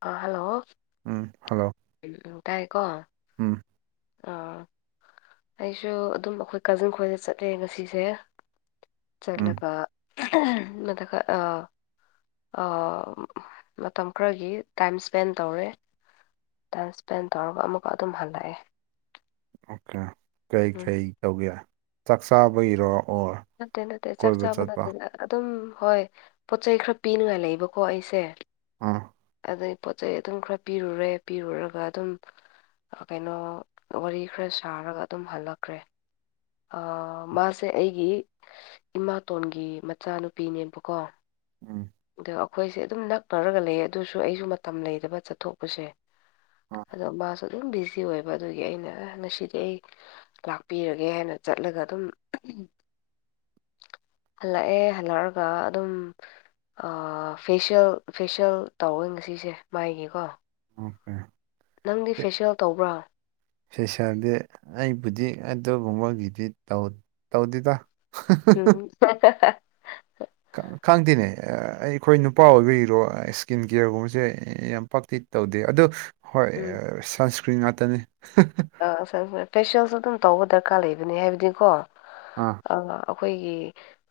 ꯑ ꯍꯜꯂꯣ ꯎꯝ ꯍꯜꯂꯣ ꯇꯥꯏꯀꯣ ꯎꯝ ꯑ ꯑꯩꯁꯨ ꯑꯗꯨꯝ ꯑꯈꯣꯏ ꯀꯖꯤꯟ ꯈꯣꯏꯗ ꯆꯠꯂꯦ ꯉꯁꯤꯁꯦ ꯎꯝ ꯆꯠꯂꯒ ꯃꯊꯛꯈ ꯑ ꯑ ꯃꯇꯝ ꯈ꯭ꯔꯒꯤ ꯇꯥꯏꯝ ꯁ꯭ꯄꯦꯟ ꯇꯧꯔꯦ ꯇꯥꯏꯝ ꯁ꯭ꯄꯦꯟ ꯇꯧꯔꯒ ꯑꯃꯨꯛꯀ ꯑꯗꯨꯝ ꯍꯜꯂꯑꯦ ꯑꯣꯀꯦ ꯀꯩ ꯎꯝ ꯀꯩ ꯇꯧꯒꯦ ꯆꯥꯛ ꯆꯥꯕꯩꯔꯣ ꯑꯣꯔ ꯅꯠꯇꯦ ꯅꯠꯇꯦ ꯆꯥꯛ ꯀꯣꯏꯕ ꯆꯥꯕ ꯆꯠꯄ ꯅꯠꯇꯦꯗ ꯑꯗꯨꯝ ꯍꯣꯏ ꯄꯣꯠ ꯆꯩꯩ ꯈꯔ ꯄꯤꯅꯤꯡꯉꯥꯏ ꯂꯩꯕꯀꯣ ꯑꯩꯁꯦ ꯎ ꯑꯗꯩ ꯄꯣꯠ ꯆꯩ ꯑꯗꯨꯝ ꯈ꯭ꯔ ꯄꯤꯔꯨꯔꯦ ꯄꯤꯔꯨꯔꯒ ꯑꯗꯨꯝ ꯀꯩꯅꯣ ꯋꯥꯔꯤ ꯈ꯭ꯔ ꯁꯥꯔꯒ ꯑꯗꯨꯝ ꯍꯜꯂꯛꯈ꯭ꯔꯦ ꯑꯥ ꯃꯥꯁꯦ ꯑꯩꯒꯤ ꯏꯃꯥꯇꯣꯟꯒꯤ ꯃꯆꯥꯅꯨꯄꯤꯅꯦꯕꯀꯣ ꯎꯝ ꯑꯗꯣ ꯑꯈꯣꯏꯁꯦ ꯑꯗꯨꯝ ꯅꯛꯅꯔꯒ ꯂꯩꯌꯦ ꯑꯗꯨꯁꯨ ꯑꯩꯖꯨ ꯃꯇꯝ ꯂꯩꯗꯕ ꯆꯠꯊꯣꯛꯄꯁꯦ ꯑꯥ ꯑꯗꯣ ꯃꯥꯁꯨ ꯑꯗꯨꯝ ꯕꯤꯖꯤ ꯑꯣꯏꯕ ꯑꯗꯨꯒꯤ ꯑꯩꯅ ꯑꯦ ꯉꯁꯤꯗꯤ ꯑꯩ ꯂꯥꯛꯄꯤꯔꯒꯦ ꯍꯥꯏꯅ ꯆꯠꯂꯒ ꯑꯗꯨꯝ ꯍꯜꯂꯛꯑꯦ ꯍꯜꯂꯛꯔꯒ ꯑꯗꯨꯝ ꯑꯥ ꯐꯦꯁꯤꯌꯦꯜ ꯐꯦꯁꯤꯌꯦꯜ ꯇꯧꯋꯦ ꯉꯁꯤꯁꯦ ꯃꯥꯒꯤꯀꯣ [unintelligible] ꯅꯪꯗꯤ ꯐꯦꯁ꯭ꯌꯦꯜ ꯇꯧꯕ꯭ꯔ ꯂꯩꯁꯥꯗꯤ ꯑꯩꯕꯨꯗꯤ ꯑꯗꯨꯒꯨꯝꯕꯒꯤꯗꯤ ꯇꯧ ꯇꯧꯗꯦꯗ ꯎꯝ ꯍꯨꯝ ꯍꯦ ꯍꯦ ꯍꯦ ꯈ ꯈꯪꯗꯦꯅꯦ ꯑ ꯑꯩꯈꯣꯏ ꯅꯨꯄꯥ ꯑꯣꯏꯕꯒꯤꯔꯣ ꯁ꯭ꯀꯤꯟ ꯀꯦꯌꯔꯒꯨꯝꯕꯖꯦ ꯌꯥꯝ ꯄꯛꯇꯤ ꯇꯧꯗꯦ ꯑꯗꯨ ꯍꯣꯏ ꯎꯝ ꯑ ꯁꯟꯁꯀ꯭ꯔꯤꯟ ꯉꯥꯛꯇꯅꯤ ꯍ ꯍ ꯑꯥ ꯐꯦꯁꯦꯜ ꯐꯦꯁꯤꯌꯦꯜꯁꯨ ꯑꯗꯨꯝ ꯇꯧꯕ ꯗꯔꯀꯥꯔ ꯂꯩꯕꯅꯤ ꯍꯥꯏꯕꯗꯤꯀꯣ ꯑꯥ ꯑ ꯑꯈꯣꯏꯒꯤ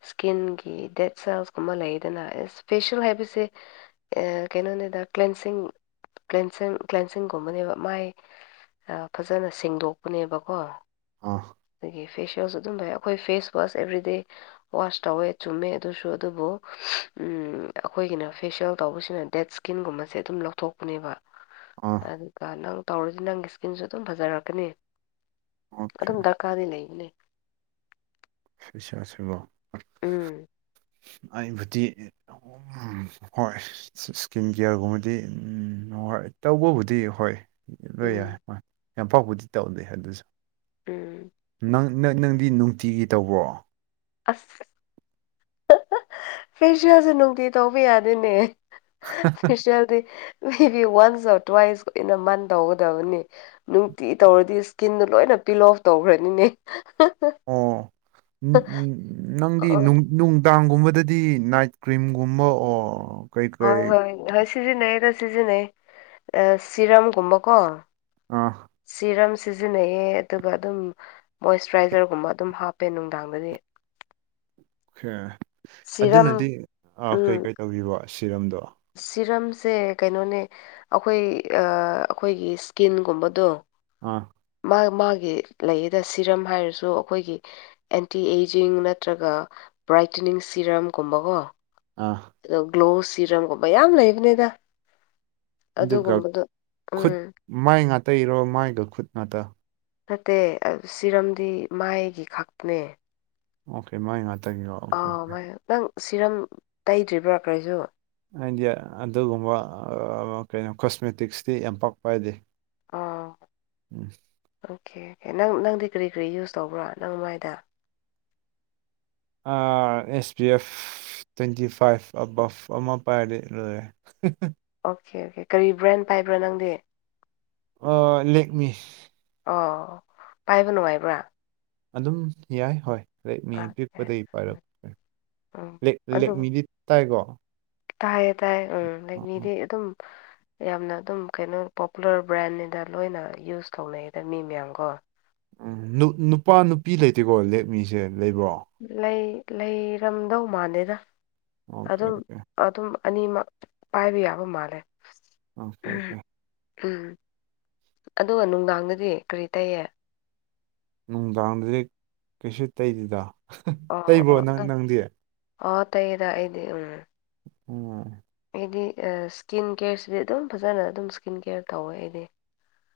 ꯏꯁꯀꯤꯟꯒꯤ ꯗꯦꯠ ꯁꯦꯜꯁꯀꯨꯝꯕ ꯂꯩꯗꯅ ꯑꯦ ꯏꯁꯄꯦꯁꯤꯌꯦꯜ ꯍꯥꯏꯕꯁꯦ ꯑꯦ ꯀꯩꯅꯣꯅꯤꯗ ꯀ꯭ꯂꯦꯟꯁꯤꯡ ꯀ꯭ꯂꯦꯟꯁꯤꯡ ꯀ꯭ꯂꯦꯟꯁꯤꯡꯒꯨꯝꯕꯅꯦꯕ ꯃꯥꯏ ꯑ, ꯐꯖꯅ ꯁꯦꯡꯗꯣꯛꯄꯅꯦꯕꯀꯣ ꯑꯣ ꯑꯗꯒꯤ ꯐꯦꯁ꯭ꯌꯦꯜꯁꯨ ꯑꯗꯨꯝ ꯂꯩ ꯅ ꯐꯦꯁ ꯋꯥꯁ ꯑꯦꯕ꯭ꯔꯤꯗꯦ ꯋꯥꯁ ꯇꯧꯋꯦ ꯆꯨꯝꯃꯦ ꯑꯗꯨꯁꯨ ꯑꯗꯨꯕꯨ ꯎꯝ ꯑꯩꯈꯣꯏꯒꯤꯅ ꯐꯦꯁꯤꯌꯦꯜ ꯇꯧꯕꯁꯅ ꯗꯦꯠꯁ ꯀꯤꯟꯒꯨꯝꯕꯁꯦ ꯑꯗꯨꯝ ꯂꯧꯊꯣꯛꯄꯅꯦꯕ ꯑꯥ ꯑꯗꯨꯒ ꯅꯪ ꯇꯧꯔꯗꯤ ꯅꯪꯒꯤ ꯏꯁ꯭ꯀꯤꯟꯁꯨ ꯑꯗꯨꯝ ꯐꯖꯔꯛꯀꯅꯤ ꯑꯣꯀꯦ ꯑꯗꯨꯝ ꯗ ꯀꯥꯗꯤ ꯂꯩꯕꯅꯦ ꯁꯤꯁꯁꯤꯕꯣ ꯎꯝ ꯑꯩꯕꯨꯗꯤ ꯎꯝ ꯍꯣꯏ ꯏꯁ꯭ꯀꯤꯟ ꯀꯦꯌꯔꯒꯨꯝꯕꯗꯤ ꯎꯝ ꯇꯧꯕꯕꯨꯗꯤ ꯍꯣꯏ ꯂꯣꯏ ꯌꯥꯏ ꯎꯝ ꯍꯣꯏ ꯌꯥꯝ ꯄꯥꯛꯄꯨꯗꯤ ꯇꯧꯗꯦ ꯑꯗꯨꯁꯨ ꯎꯝ ꯅꯪ ꯅ ꯅꯪꯗꯤ ꯅꯨꯡꯇꯤꯒꯤ ꯇꯧꯕ꯭ꯔꯣ ꯑꯁ ꯐꯦꯁꯤꯌꯦꯜꯁꯦ ꯅꯨꯡꯇꯤ ꯇꯧ ꯌꯥꯗꯦꯅꯦ ꯐꯦꯁꯤꯌꯦꯜꯗꯤ ꯃꯦ ꯕꯤ ꯋꯥꯟꯁ ꯑꯣꯔ ꯇꯨꯋꯥꯏꯁ ꯏꯟ ꯑꯦ ꯃꯟ ꯇꯧꯒꯗꯕꯅꯤ ꯅꯨꯡꯇꯤ ꯇꯧꯔꯗꯤ ꯏꯁ꯭ꯀꯤꯟꯗꯣ ꯂꯣꯏꯅ ꯄꯤꯜ ꯑꯣꯐ ꯇꯧꯈ꯭ꯔꯅꯤꯅꯦ ꯑꯣ ꯎꯝ ꯎꯝ ꯑ ꯅꯪꯗꯤ ꯅꯨꯡ ꯅꯨꯡꯗꯥꯡꯒꯨꯝꯕꯗꯗꯤ ꯅꯥꯏꯠ ꯀ꯭ꯔꯤꯝꯒꯨꯝꯕ ꯑꯣꯔ ꯍꯣꯏ ꯍꯣꯏ ꯍꯣꯏ ꯁꯤꯖꯤꯟꯅꯩꯌꯦꯗꯥ ꯁꯤꯖꯤꯟꯅꯩ ꯑ ꯁꯤꯔꯝꯒꯨꯝꯕꯀꯣ ꯑꯥ ꯁꯤꯔꯝ ꯁꯤꯖꯤꯟꯅꯩꯌꯦ ꯑꯗꯨꯒ ꯑꯗꯨꯝ ꯃꯣꯏꯆꯔꯥꯏꯖꯔꯒꯨꯝꯕ ꯑꯗꯨꯝ ꯍꯥꯞꯄꯦ ꯅꯨꯡꯗꯥꯡꯗꯗꯤ ꯑꯣꯀꯦ ꯁꯤꯔꯝ ꯑꯗꯨꯅꯗꯤ ꯑ ꯎꯝ ꯀꯩ ꯀꯩ ꯇꯧꯒꯤꯕ ꯁꯤꯔꯝꯗꯣ ꯁꯤꯔꯝꯁꯦ ꯀꯩꯅꯣꯅꯦ ꯑꯩꯈꯣꯏ ꯑ ꯑꯩꯈꯣꯏꯒꯤ ꯁ꯭ꯀꯤꯟꯒꯨꯝꯕꯗꯣ ꯑꯥ ꯃꯥ ꯃꯥꯒꯤ ꯂꯩꯗ ꯁꯤꯔꯝ ꯍꯥꯏꯔꯁꯨ ꯑꯩꯈꯣꯏꯒꯤ ꯑꯦꯟꯇꯤ ꯑꯦꯖꯤꯡ ꯅꯠꯇ꯭ꯔꯒ ꯕ꯭ꯔꯥꯏꯇꯅꯤꯡ ꯁꯤꯔꯝꯒꯨꯝꯕꯀꯣ ꯑꯥ ꯑꯗꯣ ꯒ꯭ꯂꯣ ꯁꯤꯔꯝꯒꯨꯝꯕ ꯌꯥꯝ ꯂꯩꯕꯅꯦꯗ ꯑꯗꯨꯒ ꯎꯝ ꯈꯨꯠ ꯃꯥꯏ ꯉꯥꯛꯇ ꯏꯔꯣ ꯃꯥꯏꯒ ꯈꯨꯠ ꯉꯥꯛꯇ ꯅꯠꯇꯦ ꯑ ꯁꯤꯔꯝꯗꯤ ꯃꯥꯏꯒꯤ ꯈꯛꯇꯅꯦ ꯑꯣꯀꯦ ꯃꯥꯏ ꯉꯥꯛꯇꯒꯤꯀꯣ ꯑꯥꯎ ꯃꯥꯥꯏ ꯈꯛ ꯅꯪ ꯁꯤꯔꯝ ꯇꯩꯗ꯭ꯔꯤꯕ꯭ꯔꯥ ꯀꯔꯤꯅꯣ ꯑꯩꯗꯤ ꯑꯗꯨꯒꯨꯝꯕ ꯑ ꯀꯩꯅꯣ ꯀꯣꯁꯃꯦꯇꯤꯛꯁꯇꯤ ꯌꯥꯝ ꯄꯥꯛ ꯄꯥꯏꯗꯦ ꯑꯥ ꯎꯝ ꯑꯣꯀꯦ ꯀꯦ ꯅꯪ ꯅꯪꯗꯤ ꯀꯔꯤ ꯀꯔꯤ ꯌꯨꯁ ꯇꯧꯕ꯭ꯔꯥ ꯅꯪ ꯃꯥꯏꯗ ꯑ S P F twenty five ꯑꯕꯞ ꯑꯃ ꯄꯥꯏꯔꯦ ꯂꯣꯏꯔꯦ [unintelligible] ꯑꯣꯀꯦ ꯑꯣꯀꯦ ꯀꯔꯤ ꯕ꯭ꯔꯦꯟ ꯄꯥꯏꯕ꯭ꯔꯥ ꯅꯪꯗꯤ ꯑꯥ ꯂꯦꯛꯃꯤ ꯑꯣ ꯄꯥꯏꯕ ꯅꯨꯡꯉꯥꯏꯕ꯭ꯔꯥ ꯑꯗꯨꯝ ꯌꯥꯏ ꯍꯣꯏ ꯂꯦꯛꯃꯤ ꯑꯣꯀꯦ ꯄꯤꯛꯄꯗꯒꯤ ꯄꯥꯏꯔꯛꯄ ꯎꯝ ꯂꯦꯛ ꯑꯗꯨ ꯂꯦꯛꯃꯤꯗꯤ ꯇꯥꯏꯀꯣ ꯇꯥꯏꯌꯦ ꯇꯥꯏꯌꯦ ꯎꯝ ꯂꯦꯛ ꯃꯤꯗꯤ ꯑꯗꯨꯝ [inaudible] ꯌꯥꯝꯅ ꯑꯗꯨꯝ ꯀꯩꯅꯣ ꯄꯣꯄꯨꯂꯔ ꯕ꯭ꯔꯥꯟꯅꯤꯗ ꯂꯣꯏꯅ ꯌꯨꯁ ꯇꯧꯅꯩꯗ ꯃꯤ ꯃꯌꯥꯝꯀꯣ ꯎꯝ ꯅꯨꯄꯥ ꯅꯨꯄꯤ ꯂꯩꯇꯦꯀꯣ ꯂꯦꯛꯃꯤꯁꯦ ꯂꯩꯕ꯭ꯔꯣ ꯂꯩ ꯂꯩꯔꯝꯗꯧ ꯃꯥꯜꯂꯦꯗ ꯑꯣꯀꯦ ꯑꯗꯨꯝ ꯑꯣꯀꯦ ꯑꯗꯨꯝ ꯑꯅꯤꯃꯛ ꯄꯥꯏꯕ ꯌꯥꯕ ꯃꯥꯜꯂꯦ ꯑꯣꯀꯦ ꯑꯣꯀꯦ ꯎꯝ ꯑꯗꯨꯒ ꯅꯨꯡꯗꯥꯡꯗꯗꯤ ꯀꯔꯤ ꯇꯩꯌꯦ ꯅꯨꯡꯗꯥꯡꯗꯗꯤ ꯀꯩꯁꯨ ꯇꯩꯗꯦꯗ ꯑꯣ ꯇꯩꯕ꯭ꯔꯣ ꯑꯣ ꯅꯪ ꯑꯗꯨꯝ ꯅꯪꯗꯤ ꯑꯣ ꯇꯩꯌꯦꯗ ꯑꯩꯗꯤ ꯎꯝ ꯎꯝ ꯑꯩꯗꯤ ꯑ ꯏꯁꯀꯤꯟ ꯀꯦꯌꯔꯁꯤꯗꯤ ꯑꯗꯨꯝ ꯐꯖꯅ ꯑꯗꯨꯝ ꯏꯁꯀꯤꯟ ꯀꯦꯌꯔ ꯇꯧꯋꯦ ꯑꯩꯗꯤ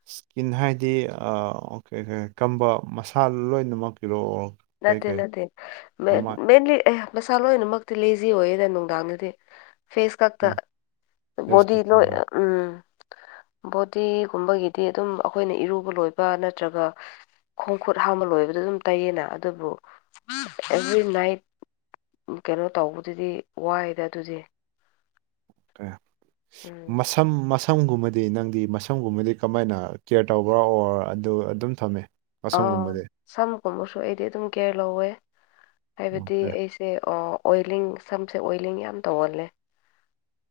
ꯏꯁꯀꯤꯟ ꯍꯥꯏꯗꯤ ꯑ ꯑꯣ ꯀꯦ ꯀꯝꯕ ꯃꯁꯥ ꯂꯣꯏꯅꯃꯛꯀꯤꯔꯣ ꯑꯣꯔ ꯅꯠꯇꯦ ꯅꯠꯇꯦ ꯃꯦ ꯃꯦꯟꯂꯤ ꯑꯌꯥ ꯃꯁꯥ ꯂꯣꯏꯅꯃꯛꯇꯤ ꯂꯦꯖꯤ ꯑꯣꯏꯌꯦꯗ ꯅꯨꯡꯗꯥꯡꯗꯗꯤ ꯐꯦꯁ ꯈꯛꯇ ꯀꯩ ꯐꯦꯁ ꯕꯣꯗꯤ ꯂꯣꯏ ꯀꯠꯇꯨꯝꯒ ꯎꯝ ꯕꯣꯗꯤꯒꯨꯝꯕꯒꯤꯗꯤ ꯑꯗꯨꯝ ꯑꯈꯣꯏꯅ ꯏꯔꯨꯕ ꯂꯣꯏꯕ ꯅꯠꯇ꯭ꯔꯒ ꯈꯣꯡ ꯈꯨꯨꯠ ꯍꯥꯝꯕ ꯂꯣꯏꯕꯗ ꯑꯗꯨꯝ ꯇꯩꯌꯦꯅ ꯑꯗꯨꯕꯨ ꯑꯦꯚ꯭ꯔꯤ ꯅꯥꯏꯠ ꯀꯩꯅꯣ ꯇꯧꯕꯗꯨꯗꯤ ꯋꯥꯏꯗ ꯑꯗꯨꯗꯤ ꯀꯦ ꯎꯝ ꯃꯁꯝ ꯃꯁꯝ ꯁꯝꯒꯨꯝꯕꯗꯤ ꯅꯪꯗꯤ ꯃꯁꯝꯒꯨꯝꯕꯗꯤ ꯀꯃꯥꯏꯅ ꯀꯦꯌꯔ ꯇꯧꯕ꯭ꯔꯥ ꯑꯣꯔ ꯑꯗꯨ ꯑꯗꯨꯝ ꯊꯝꯃꯦ ꯑꯥ ꯃꯁꯝꯒꯨꯝꯕꯗꯤ ꯁꯝꯒꯨꯝꯕꯁꯨ ꯑꯩꯗꯤ ꯑꯗꯨꯝ ꯀꯦꯌꯔ ꯂꯧꯋꯦ ꯍꯥꯏꯕꯗꯤ ꯑꯣꯀꯦ ꯑꯩ ꯁꯦ ꯑꯣ ꯑꯣꯏꯂꯤꯡ ꯁꯝꯁꯦ ꯑꯣꯏꯂꯤꯡ ꯌꯥꯝ ꯇꯧꯒꯜꯂꯦ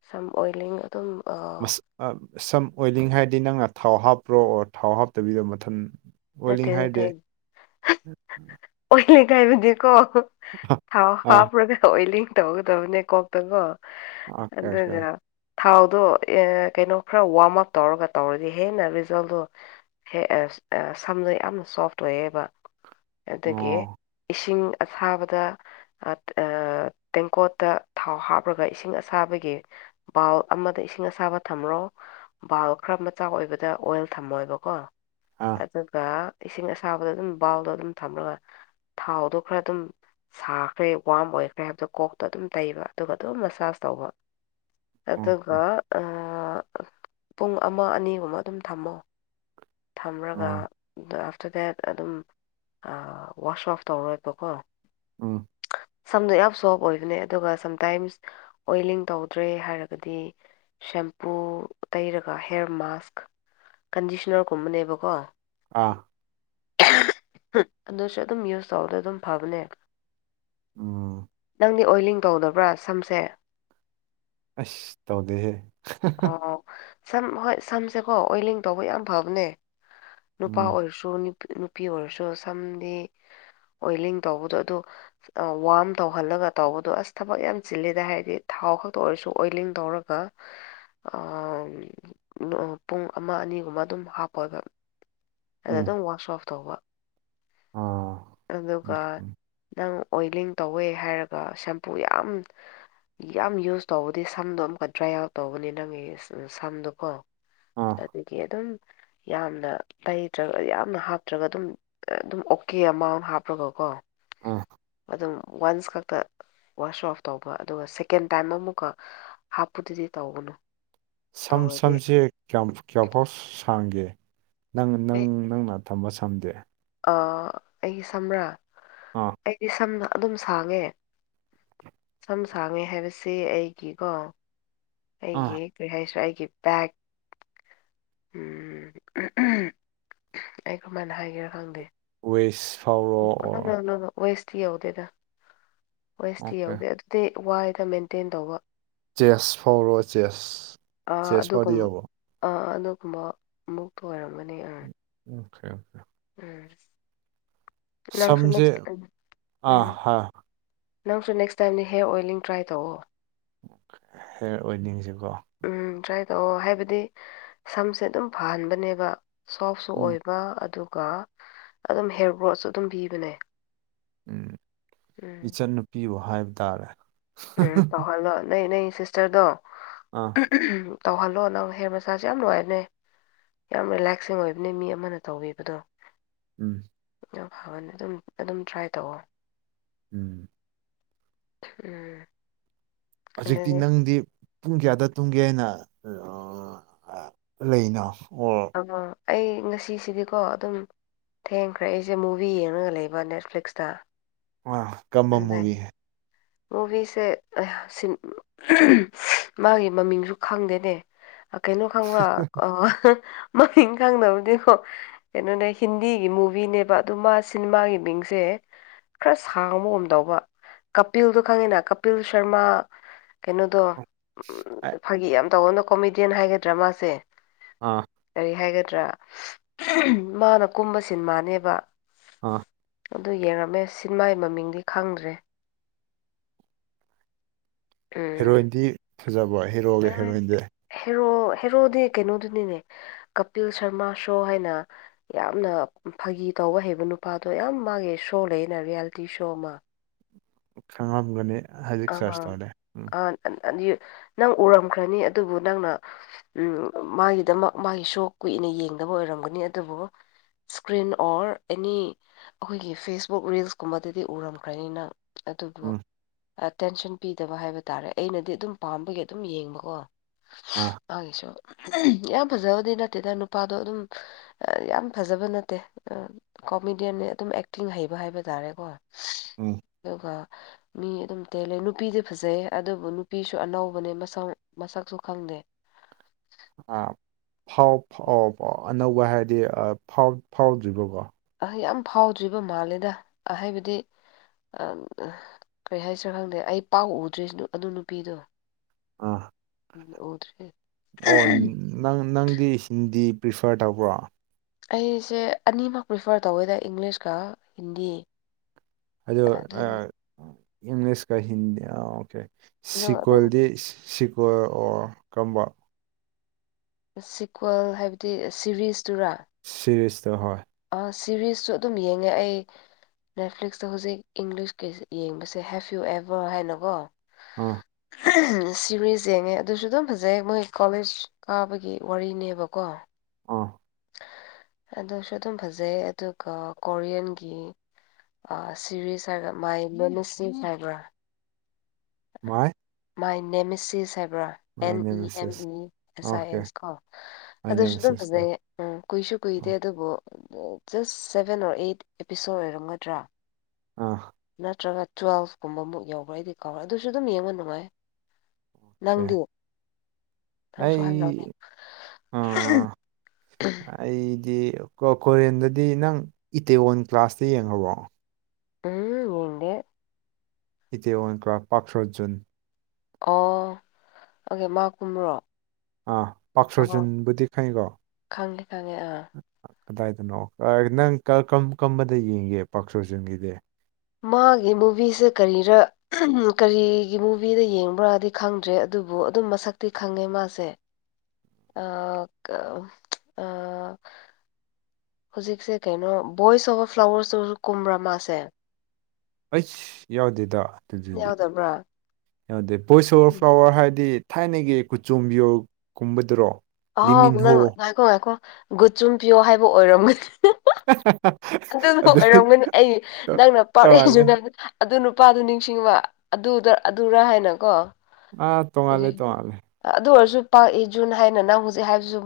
ꯁꯝ ꯑꯣꯏꯂꯤꯡ ꯑꯗꯨꯨꯝ ꯑꯥ ꯑ ꯁꯝ ꯑꯣꯏꯂꯤꯡ ꯍꯥꯏꯔꯗꯤ ꯅꯪꯅ ꯊꯥꯎ ꯍꯥꯞꯄ꯭ꯔꯣ ꯑꯣꯔ ꯊꯥꯎ ꯍꯥꯞꯇꯕꯤꯗ ꯃꯊꯟ ꯅꯠꯇꯦ ꯑꯣꯏꯂꯤꯡ ꯍꯥꯏꯔꯗꯤ ꯅꯠꯇꯦ ꯑꯣꯏꯂꯤꯡ ꯍꯥꯏꯕꯗꯤꯀꯣ ꯊꯥꯎ ꯑꯥ ꯍꯥꯞꯔꯒ ꯑꯣꯏꯂꯤꯡ ꯇꯧꯒꯗꯕꯅꯦ ꯀꯣꯛꯇꯒꯣ ꯑꯣꯀꯦ ꯑꯣꯀꯦ ꯑꯗꯨꯒ ꯊꯥꯎꯗꯣ ꯑ ꯀꯩꯅꯣ ꯈꯔ ꯋꯥꯔꯝ ꯑꯞ ꯇꯧꯔꯒ ꯇꯧꯔꯗꯤ ꯍꯦꯟꯅ ꯔꯤꯖꯜꯗꯣ ꯍꯦꯛ ꯑꯁ ꯑ ꯁꯝꯗ ꯌꯥꯝꯅ ꯁꯣꯐ ꯑꯣꯏꯌꯦꯕ ꯑꯗꯨꯒꯤ ꯑꯣ ꯏꯁꯤꯡ ꯑꯁꯥꯕꯗ ꯑ ꯇꯦꯡꯀꯣꯠꯇ ꯊꯥꯎ ꯍꯥꯞꯂꯒ ꯏꯁꯤꯡ ꯑꯁꯥꯕꯒꯤ ꯕꯥꯎꯜ ꯑꯃꯗ ꯏꯁꯤꯡ ꯑꯁꯥꯕ ꯊꯝꯔꯣ ꯕꯥꯜ ꯈꯔ ꯃꯆꯥ ꯑꯣꯏꯕꯗ ꯑꯣꯏꯜ ꯊꯝꯃꯣꯏꯕꯀꯣ ꯑꯥ ꯑꯗꯨꯒ ꯏꯁꯤꯡ ꯑꯁꯥꯕꯗ ꯑꯗꯨꯝ ꯕꯥꯎꯜꯗꯣ ꯑꯗꯨꯝ ꯊꯝꯔꯒ ꯊꯥꯎꯗꯣ ꯈꯔ ꯑꯗꯨꯝ ꯁꯥꯈ꯭ꯔꯦ ꯋꯥꯔꯝ ꯑꯣꯏꯈ꯭ꯔꯦ ꯍꯥꯏꯕꯗꯣ ꯀꯣꯛꯇ ꯑꯗꯨꯝ ꯇꯩꯕ ꯑꯗꯨꯒ ꯑꯗꯨꯝ ꯃꯁꯥꯥꯁ ꯇꯧꯕ ꯑꯣꯀꯦ ꯑꯗꯨꯒ ꯑ ꯄꯨꯡ ꯑꯃ ꯑꯅꯤꯒꯨꯝꯕ ꯑꯗꯨꯝ ꯊꯝꯃꯣ ꯊꯝꯔꯒ ꯑꯥ ꯑꯥꯐꯇ꯭ꯔ ꯗꯦꯠ ꯑꯗꯨꯝ ꯋꯥꯁ ꯑꯣꯐ ꯇꯧꯔꯣꯏꯕꯀꯣ ꯎꯝ ꯁꯝꯗꯣ ꯌꯥꯝ ꯁꯣꯐ ꯑꯣꯏꯕꯅꯦ ꯑꯗꯨꯒ ꯁꯝꯇꯥꯏꯝꯁ ꯑꯣꯏꯂꯤꯡ ꯇꯧꯗ꯭ꯔꯦ ꯍꯥꯏꯔꯒꯗꯤ ꯁꯦꯝꯄꯨ ꯇꯩꯔꯒ ꯍꯦꯔ ꯃꯥꯛꯁ ꯀꯟꯗꯤꯁꯅ꯭ꯔ ꯀꯨꯝꯕꯅꯦꯕꯀꯣ ꯑꯥ ꯑꯗꯨꯁꯨ ꯑꯗꯨꯝ ꯌꯨꯁ ꯇꯧꯕꯗ ꯑꯗꯨꯝ ꯐꯕꯅꯦ ꯎꯝ ꯅꯪꯗꯤ ꯑꯣꯏꯂꯤꯡ ꯇꯧꯗꯕ꯭ꯔꯥ ꯁꯝꯁꯦ ꯑꯁ ꯇꯧꯗꯦꯍꯦ ꯑꯣ ꯁꯝ ꯍꯣꯏ ꯁꯝꯁꯦꯀꯣ ꯑꯣꯏꯂꯤꯡ ꯇꯧꯕ ꯌꯥꯝ ꯐꯕꯅꯦ ꯅꯨꯄꯥ ꯎꯝ ꯑꯣꯏꯔꯁꯨ ꯗꯣ ꯅꯨ ꯅꯨꯄꯤ ꯑꯣꯏꯔꯁꯨ ꯁꯝꯗꯤ ꯑꯣꯏꯂꯤꯡ ꯇꯧꯕꯗꯣ ꯑꯗꯨ ꯑ ꯋꯥꯔꯝ ꯇꯧꯍꯜꯂꯒ ꯇꯧꯕꯗꯣ ꯑꯁ ꯊꯕꯛ ꯌꯥꯝ ꯆꯤꯜꯂꯦꯗ ꯍꯥꯏꯔꯗꯤ ꯊꯥꯎ ꯈꯛꯇ ꯑꯣꯏꯔꯁꯨ ꯑꯣꯏꯂꯤꯡ ꯇꯧꯔ ꯒ ꯑꯥ ꯄꯨꯡ ꯑꯃ ꯑꯅꯤꯒꯨꯝꯕ ꯑꯗꯨꯝ ꯍꯥꯞꯄꯒ ꯑ ꯎꯝ ꯑꯗꯨꯝ ꯋꯥꯁ ꯑꯣꯐ ꯇꯧꯕ ꯑꯥ ꯑꯗꯨꯒ ꯅꯪ ꯑꯣꯏꯂꯤꯡ ꯇꯧꯋꯦ ꯍꯥꯏꯔꯒ ꯁꯦꯝꯄꯨ ꯌꯥꯝ ꯌꯥꯝ ꯌꯨꯁ ꯇꯧꯕꯗꯤ ꯁꯝꯗꯣ ꯑꯃꯨꯛꯀ ꯗ꯭ꯔꯥꯏ ꯑꯥꯎꯠ ꯇꯧꯕꯅꯦ ꯅꯪꯒꯤ ꯁꯝꯗꯣꯀꯣ ꯑꯣ ꯑꯗꯨꯒꯤ ꯑꯗꯨꯝ ꯌꯥꯝꯅ ꯇꯩꯗ꯭ꯔꯒ ꯌꯥꯝꯅ ꯍꯥꯞꯇ꯭ꯔꯒ ꯑꯗꯨꯝ ꯑꯗꯨꯝ ꯑꯣꯀꯦ ꯑꯦꯃꯥꯎꯟ ꯍꯥꯞꯔꯒ ꯀꯣ ꯑꯥ ꯑꯗꯨꯝ ꯋꯥꯟꯁ ꯈꯛꯇ ꯋꯥꯁ ꯑꯣꯐ ꯇꯧꯕ ꯑꯗꯨꯒ ꯁꯦꯀꯦꯟ ꯇꯥꯏꯝ ꯑꯃꯨꯛꯀ ꯍꯥꯞꯄꯨꯗꯨꯗꯤ ꯇꯧꯒꯅꯨ ꯁꯝ ꯇꯧꯔꯗꯤ ꯁꯝꯁꯦ ꯀꯌꯥꯐꯥꯎ ꯁꯥꯡꯒꯦ ꯅꯪ ꯅꯪ ꯅꯪꯅ ꯊꯝꯕ ꯁꯝꯗꯤ ꯑꯥ ꯑꯩꯒꯤ ꯁꯝꯔꯥ ꯑꯥ ꯑꯩꯗꯤ ꯁꯝ ꯑꯗꯨꯝ ꯁꯥꯡꯉꯦ ꯁꯝ ꯁꯥꯡꯉꯦ ꯍꯥꯏꯕꯁꯤ ꯑꯩꯒꯤꯀꯣ ꯑꯥ ꯑꯩꯒꯤ ꯀꯔꯤ ꯍꯥꯏꯁꯤꯔꯥ ꯑꯩꯒꯤ ꯕꯦꯛ ꯎꯝ ꯑꯩ ꯀꯃꯥꯏꯅ ꯍꯥꯏꯒꯦꯔ ꯈꯪꯗꯦ ꯋꯦꯁ ꯐꯥꯎ ꯎꯝ ꯅꯣꯅꯣ ꯋꯦꯁꯇꯤ ꯌꯧꯗꯦꯗ ꯋꯦꯁꯇꯤ ꯑꯣꯀꯦ ꯌꯧꯗꯦ ꯑꯗꯨ ꯗꯤ ꯋꯥꯏꯗ ꯃꯦꯟꯇꯦꯟ ꯇꯧꯕ ꯆꯦꯁ ꯐꯥꯎꯔꯣ ꯆꯦꯁ ꯑꯥ ꯆꯦꯁ ꯐꯥꯎꯗꯤ ꯑꯗꯨꯒꯨꯝ ꯌꯧꯕ꯭ꯔꯣ ꯑꯥ ꯑꯗꯨꯒꯨꯝꯕ ꯃꯨꯛꯇ ꯑꯣꯏꯔꯝꯃꯅꯤ ꯑꯥ [inaudible] ꯎꯝ [inaudible] ꯅꯪꯁꯨ ꯁꯝꯁꯦ ꯅꯦꯛꯁ ꯑꯥ ꯎꯝ ꯍꯥꯥ ꯅꯪꯁꯨ ꯅꯦꯛꯁ ꯇꯥꯏꯝꯗ ꯍꯤꯌꯔ ꯑꯣꯏꯂꯤꯡ ꯇ꯭ꯔꯥꯏ ꯇꯧꯑꯣ ꯍꯤꯌꯔ ꯑꯣꯏꯂꯤꯡꯁꯤꯀꯣ ꯎꯝ ꯇ꯭ꯔꯥꯏ ꯇꯧꯑꯣ ꯍꯥꯏꯕꯗꯤ ꯁꯝꯁꯦ ꯑꯗꯨꯝ ꯐꯍꯟꯕꯅꯦꯕ ꯁꯣꯐꯁꯨ ꯎꯝ ꯑꯣꯏꯕ ꯑꯗꯨꯒ ꯑꯗꯨꯝ ꯍꯤꯌꯔ ꯒ꯭ꯔꯣꯠꯁꯨ ꯑꯗꯨꯝ ꯄꯤꯕꯅꯦ ꯎꯝ ꯎꯝ ꯏꯆꯟꯅꯨꯄꯤꯕꯨ ꯍꯥꯏꯕ ꯇꯥꯔꯦ ꯎꯝ ꯇꯩꯍꯜꯂꯣ ꯅꯣꯏ ꯅꯣꯏ ꯁꯤꯁꯇꯔꯗꯣ ꯑꯥ ꯇꯧꯍꯜꯂꯣ ꯅꯪ ꯍꯤꯌꯔ ꯃꯁꯥꯁꯁꯦ ꯌꯥꯝ ꯅꯨꯡꯉꯥꯏꯕꯅꯤ ꯌꯥꯝ ꯔꯤꯂꯦꯛꯁꯤꯡ ꯑꯣꯏꯕꯅꯤ ꯃꯤ ꯑꯃꯅ ꯇꯧꯕꯤꯕꯗꯣ ꯎꯝ ꯌꯥꯝ ꯐꯕꯅꯦ ꯑꯗꯨꯝ ꯑꯗꯨꯝ ꯇ꯭ꯔꯥꯏ ꯇꯧꯑꯣ ꯎꯝ ꯎꯝ ꯍꯧꯖꯤꯛꯇꯤ ꯑꯗꯨꯗꯤ ꯅꯪꯗꯤ ꯄꯨꯡ ꯀꯌꯥꯗ ꯇꯨꯝꯒꯦ ꯍꯥꯏꯅ ꯂꯩꯅꯣ ꯑꯣ ꯑꯥ ꯑꯩ ꯉꯁꯤꯁꯤꯗꯤꯀꯣ ꯑꯗꯨꯝ ꯊꯦꯡꯈ꯭ꯔꯦ ꯑꯩꯖꯦ ꯃꯨꯚꯤ ꯌꯦꯡꯔꯒ ꯂꯩꯕ ꯅꯦꯠꯐ꯭ꯂꯤꯛꯁꯇ ꯑꯥ ꯀꯔꯝꯕ ꯃꯨꯚꯤ ꯃꯨꯚꯤꯁꯦ ꯑꯌꯥ ꯁꯤꯟ ꯃꯥꯒꯤ ꯃꯃꯤꯡꯁꯨ ꯈꯪꯗꯦꯅꯦ ꯀꯩꯅꯣ ꯈꯪꯕ꯭ꯔ ꯑꯣ ꯍꯥ ꯃꯃꯤꯡ ꯈꯪꯗꯕꯅꯦꯀꯣ ꯀꯩꯅꯣꯅꯦ ꯍꯤꯟꯗꯤꯒꯤ ꯃꯨꯚꯤꯅꯦꯕ ꯑꯗꯨ ꯃꯥ ꯁꯦꯅꯦꯃꯥꯒꯤ ꯃꯤꯡꯁꯦ ꯈꯔ ꯁꯥꯡꯕ ꯒꯨꯝ ꯇꯧꯕ ꯀꯄꯤꯜꯗꯣ ꯈꯪꯉꯤꯅ ꯀꯄꯤꯜ ꯁꯔꯃ ꯀꯩꯅꯣꯗꯣ ꯐꯥꯒꯤ ꯌꯥꯝ ꯇꯧꯕꯅꯀꯣ ꯀꯣꯃꯦꯗꯤꯌꯟ ꯍꯥꯏꯒꯗ꯭ꯔꯥ ꯃꯥꯁꯦ ꯑꯥ ꯀꯔꯤ ꯍꯥꯏꯒꯗ꯭ꯔꯥ ꯃꯥꯅ ꯀꯨꯝꯕ ꯁꯦꯅꯦꯃꯅꯦꯕ ꯑꯥ ꯑꯗꯨ ꯌꯦꯡꯉꯝꯃꯦ ꯁꯤꯟꯃꯥꯒꯤ ꯃꯃꯤꯡꯗꯤ ꯈꯪꯗ꯭ꯔꯦ ꯎꯝ ꯍꯦꯔꯣꯏꯟꯗꯤ ꯐꯖꯕ꯭ꯔꯣ ꯍꯦꯔꯣꯒ ꯍꯦꯔꯣꯏꯟꯗꯤ ꯍꯦꯔꯣ ꯍꯦꯔꯣꯗꯤ ꯀꯩꯅꯣꯗꯨꯅꯤꯅꯦ ꯀꯥꯄꯤꯜ ꯁꯥꯔꯃꯥ ꯁꯣ ꯍꯥꯏꯅ ꯌꯥꯝꯅ ꯐꯥꯒꯤ ꯇꯧꯕ ꯍꯩꯕ ꯅꯨꯄꯥꯗꯣ ꯌꯥꯝ ꯃꯥꯒꯤ ꯁꯣ ꯂꯩꯅ ꯔꯤꯌꯦꯜꯇꯤ ꯁꯣ ꯑꯃ ꯈꯪꯉꯝꯒꯅꯤ ꯍꯧꯖꯤꯛ ꯁꯔꯁ ꯇꯧꯔꯦ ꯎꯝ ꯑꯥ ꯑ ꯌꯨ ꯅꯪ ꯎꯔꯝꯈ꯭ꯔꯅꯤ ꯑꯗꯨꯕꯨ ꯅꯪꯅ ꯎꯝ ꯃꯥꯒꯤꯗꯃꯛ ꯃꯥꯒꯤ ꯁꯣ ꯀꯨꯏꯅ ꯌꯦꯡꯗꯕ ꯑꯣꯏꯔꯝꯒꯅꯤ ꯑꯗꯨꯕꯨ ꯁꯀ꯭ꯔꯤꯟ ꯑꯣꯔ ꯑꯦꯅꯤ ꯑꯈꯣꯏꯒꯤ ꯐꯦꯁꯕꯨꯛ ꯔꯤꯜꯁꯀꯨꯝꯕꯗꯗꯤ ꯎꯔꯝꯈ꯭ꯔꯅꯤ ꯅꯪ ꯑꯗꯨꯕꯨ ꯎꯝ ꯑꯇꯦꯟꯁꯟ ꯄꯤꯗꯕ ꯍꯥꯏꯕ ꯇꯥꯔꯦ ꯑꯩꯅꯗꯤ ꯑꯗꯨꯝ ꯄꯥꯝꯕꯒꯤ ꯑꯗꯨꯝ ꯌꯦꯡꯕꯀꯣ ꯑꯥ ꯃꯥꯒꯤꯁꯨ ꯌꯥꯝ ꯐꯖꯕꯗꯤ ꯅꯠꯇꯦꯗ ꯅꯨꯄꯥꯗꯣ ꯑꯗꯨꯝ ꯑ ꯌꯥꯝ ꯐꯖꯕ ꯅꯠꯇꯦ ꯑ ꯀꯣꯃꯦꯗꯤꯌꯟꯅ ꯑꯗꯨꯝ ꯑꯦꯛꯇꯤꯡ ꯍꯩꯕ ꯍꯥꯏꯕ ꯇꯥꯔꯦꯀꯣ ꯎꯝ ꯑꯗꯨꯒ ꯃꯤ ꯑꯗꯨꯝ ꯇꯦꯜꯂꯦ ꯅꯨꯄꯤꯗꯤ ꯐꯖꯩ ꯑꯗꯨꯕꯨ ꯅꯨꯄꯤꯁꯨ ꯑꯅꯧꯕꯅꯦ ꯃꯁꯛ ꯃꯁꯛꯁꯨ ꯈꯪꯗꯦ ꯑ ꯐꯥꯎ ꯐꯥꯎꯔꯕꯣ ꯑꯅꯧꯕ ꯍꯥꯏꯔꯗꯤ ꯑ ꯐꯥꯎ ꯐꯥꯎꯗ꯭ꯔꯤꯕꯒꯣ ꯑ ꯌꯥꯝ ꯐꯥꯎꯗ꯭ꯔꯤꯕ ꯃꯥꯜꯂꯦꯗ ꯑ ꯍꯥꯏꯕꯗꯤ ꯑ ꯀꯩ ꯍꯥꯏꯁꯤꯔ ꯈꯪꯗꯦ ꯑꯩ ꯄꯥꯛ ꯎꯗ꯭ꯔꯤ ꯁꯤꯗꯣ ꯑꯗꯨ ꯅꯨꯄꯤꯗꯣ ꯑꯥ ꯎꯗ꯭ꯔꯤ ꯑꯣ ꯅꯪ ꯅꯪꯗꯤ ꯍꯤꯟꯗꯤ ꯄ꯭ꯔꯤꯐꯥꯔ ꯇꯧꯕ꯭ꯔꯣ ꯑꯩꯁꯦ ꯑꯅꯤꯃꯛ ꯄ꯭ꯔꯤꯐꯥꯔ ꯇꯧꯋꯦꯗ ꯏꯪꯂꯤꯁꯀ ꯍꯤꯟꯗꯤ ꯑꯗꯨ ꯑ ꯏꯪꯂꯤꯁ ꯀ ꯍꯤꯟꯗꯤ ꯑ ꯑꯣꯀꯦ ꯑꯗꯣ ꯑꯗꯨꯝ ꯁꯤꯀ꯭ꯋꯦꯜꯗꯤ ꯁꯤꯀ꯭ꯋꯦꯜ ꯑꯣꯔ ꯀꯝꯕ ꯁꯤꯀ꯭ꯋꯦꯜ ꯍꯥꯏꯕꯗꯤ ꯁꯤꯔꯤꯁꯇꯨꯔꯥ ꯁꯤꯔꯤꯁꯇꯣ ꯍꯣꯏ ꯑ ꯁꯤꯔꯤꯁꯇꯨ ꯑꯗꯨꯝ ꯌꯦꯡꯉꯦ ꯑꯩ ꯅꯦꯠꯐ꯭ꯂꯤꯛꯁꯇ ꯍꯧꯖꯤꯛ ꯏꯪꯂꯤꯁꯀꯤ ꯌꯦꯡꯕꯁꯦ ꯍꯦꯞ ꯌꯨ ꯑꯦꯕꯥꯔ ꯍꯥꯏꯅꯀꯣ ꯑ ꯁꯤꯔꯤꯖ ꯌꯦꯡꯉꯦ ꯑꯗꯨꯖꯨ ꯑꯗꯨꯝ ꯐꯖꯩ ꯃꯣꯏ ꯀꯣꯂꯦꯁ ꯀꯥꯕꯒꯤ ꯋꯥꯔꯤꯅꯦꯕꯀꯣ ꯑꯥ ꯑꯗꯨꯁꯨ ꯑꯗꯨꯝ ꯐꯖꯩ ꯑꯗꯨꯒ ꯀꯣꯔꯤꯌꯟꯒꯤ ꯑꯥ ꯁꯤꯔꯤꯖ ꯍꯥꯏꯔꯒ ꯃꯥꯏ [unintelligible] ꯍꯥꯏꯕ꯭ꯔ ꯃꯥꯏ ꯃꯥꯏ ꯅꯦꯃꯦꯁꯤꯁ ꯍꯥꯏꯕ꯭ꯔꯥ my and name E is M E ASI okay S ꯀꯣ ꯑꯩꯅ ꯑꯗꯨꯁꯨ ꯑꯗꯨꯝ ꯃꯦꯁꯦꯁꯀꯣ ꯐꯖꯩ ꯎꯝ ꯀꯨꯏꯁꯨ ꯑꯥ ꯀꯨꯏꯗꯦ ꯑꯗꯨꯕꯨ just seven or eight episode ꯑꯣꯏꯔꯝꯒꯗ꯭ꯔ ꯑꯥ ꯅꯠꯇ꯭ꯔꯒ ꯇꯨꯋꯦꯜꯐꯀꯨꯝꯕꯃꯨꯛ ꯌꯧꯕ꯭ꯔ ꯑꯩꯗꯤ ꯀꯥꯎꯔꯦ ꯑꯗꯨꯖꯨ ꯑꯗꯨꯝ ꯌꯦꯡꯕ ꯅꯨꯡꯉꯥꯏ ꯅꯪꯗꯤ ꯅꯪꯁꯨ ꯍꯥꯏꯈ꯭ꯔꯝꯅꯦ ꯑꯩ ꯑꯥ ꯑꯩꯗꯤ ꯀꯣ ꯀꯣꯔꯤꯌꯟꯗꯗꯤ ꯅꯪ ꯏꯇꯦꯋꯟ ꯀ꯭ꯂꯥꯁꯇꯣ ꯌꯦꯡꯉꯕꯣ ꯎꯝ ꯌꯦꯡꯗꯦ ꯏꯇꯦꯋꯟ ꯀꯥꯜ꯭ꯛ ꯄꯥꯛ ꯁꯣꯖꯨꯟ ꯑꯣ ꯑꯣꯀꯦ ꯃꯥ ꯀꯨꯝꯕ꯭ꯔꯣ ꯑꯥ ꯄꯥꯛ ꯁꯣ ꯖꯨꯟꯕꯨꯗꯤ ꯈꯪꯉꯤꯀꯣ ꯈꯪꯗꯤ ꯈꯪꯉꯦ ꯑꯥ ꯀꯗꯥꯏꯗꯅꯣ ꯑꯩ ꯅꯪ ꯀ ꯀꯔꯝ ꯀꯔꯝꯕꯗ ꯌꯦꯡꯒꯦ ꯄꯥꯛ ꯁꯨꯖꯨꯟꯒꯤꯗꯤ ꯃꯥꯒꯤ ꯃꯨꯚꯤꯁꯁꯦ ꯀꯔꯤꯔ ꯀꯔꯤꯒꯤ ꯃꯨꯚꯤꯗ ꯌꯦꯡꯕ꯭ꯔꯥꯥꯗꯤ ꯈꯪꯗ꯭ꯔꯦ ꯑꯗꯨꯕꯨ ꯑꯗꯨꯝ ꯃꯁꯛꯇꯤ ꯈꯪꯉꯦ ꯃꯥꯁꯦ [inaudible] ꯑ ꯀ ꯑ ꯍꯧꯖꯤꯛꯁꯦ ꯀꯩꯅꯣ ꯕꯣꯏꯁ ꯑꯣꯚꯔ ꯐ꯭ꯂꯥꯋꯔꯁꯗꯖꯨ ꯀꯨꯝꯕ꯭ꯔ ꯃꯥꯥꯁꯦ ꯑꯩꯁ ꯌꯥꯎꯗꯦꯗ ꯗꯨꯗꯗꯤ ꯌꯥꯎꯗꯕ꯭ꯔꯥ ꯌꯥꯎꯗꯦ ꯚꯣꯏꯖ ꯑꯣꯚꯔ ꯐ꯭ꯂꯥꯋꯔ ꯍꯥꯏꯗꯤ ꯊꯥꯏꯅꯒꯤ ꯀꯨꯆꯣꯝꯕ꯭ꯌꯣ ꯀꯨꯝꯕꯗꯨꯔꯣ ꯑꯍꯥꯎꯕ ꯂꯤꯃꯤꯟꯍꯣ ꯅꯪ ꯉꯥꯏꯈꯣ ꯉꯥꯏꯈꯣ ꯒꯨꯆꯨꯝꯄ꯭ꯌꯣ ꯍꯥꯏꯕ ꯑꯣꯏꯔꯝꯒꯅꯤ ꯍ ꯑꯗꯨꯁꯨ ꯑꯗꯨ ꯑꯣꯏꯔꯝꯒꯅꯤ ꯑꯩ ꯇꯣ- ꯅꯪꯅ ꯄꯥꯎꯔꯛꯏꯁꯨ ꯇꯣꯉꯥꯜꯂꯦ ꯅꯪ ꯑꯗꯨ ꯅꯨꯄꯥꯗꯨ ꯅꯤꯡꯁꯤꯡꯕ ꯑꯗꯨꯗ ꯑꯗꯨꯔ ꯍꯥꯏꯅꯀꯣ ꯑꯥ ꯇꯣꯉꯥꯂꯦ ꯎꯝ ꯇꯣꯉꯥꯂꯦ ꯑꯗꯨ ꯑꯣꯏꯔꯁꯨ ꯄꯥꯛ ꯏ ꯖꯨꯟ ꯍꯥꯏꯅ ꯅꯪ ꯍꯧꯖꯤꯛ ꯍꯥꯏꯕꯁꯨ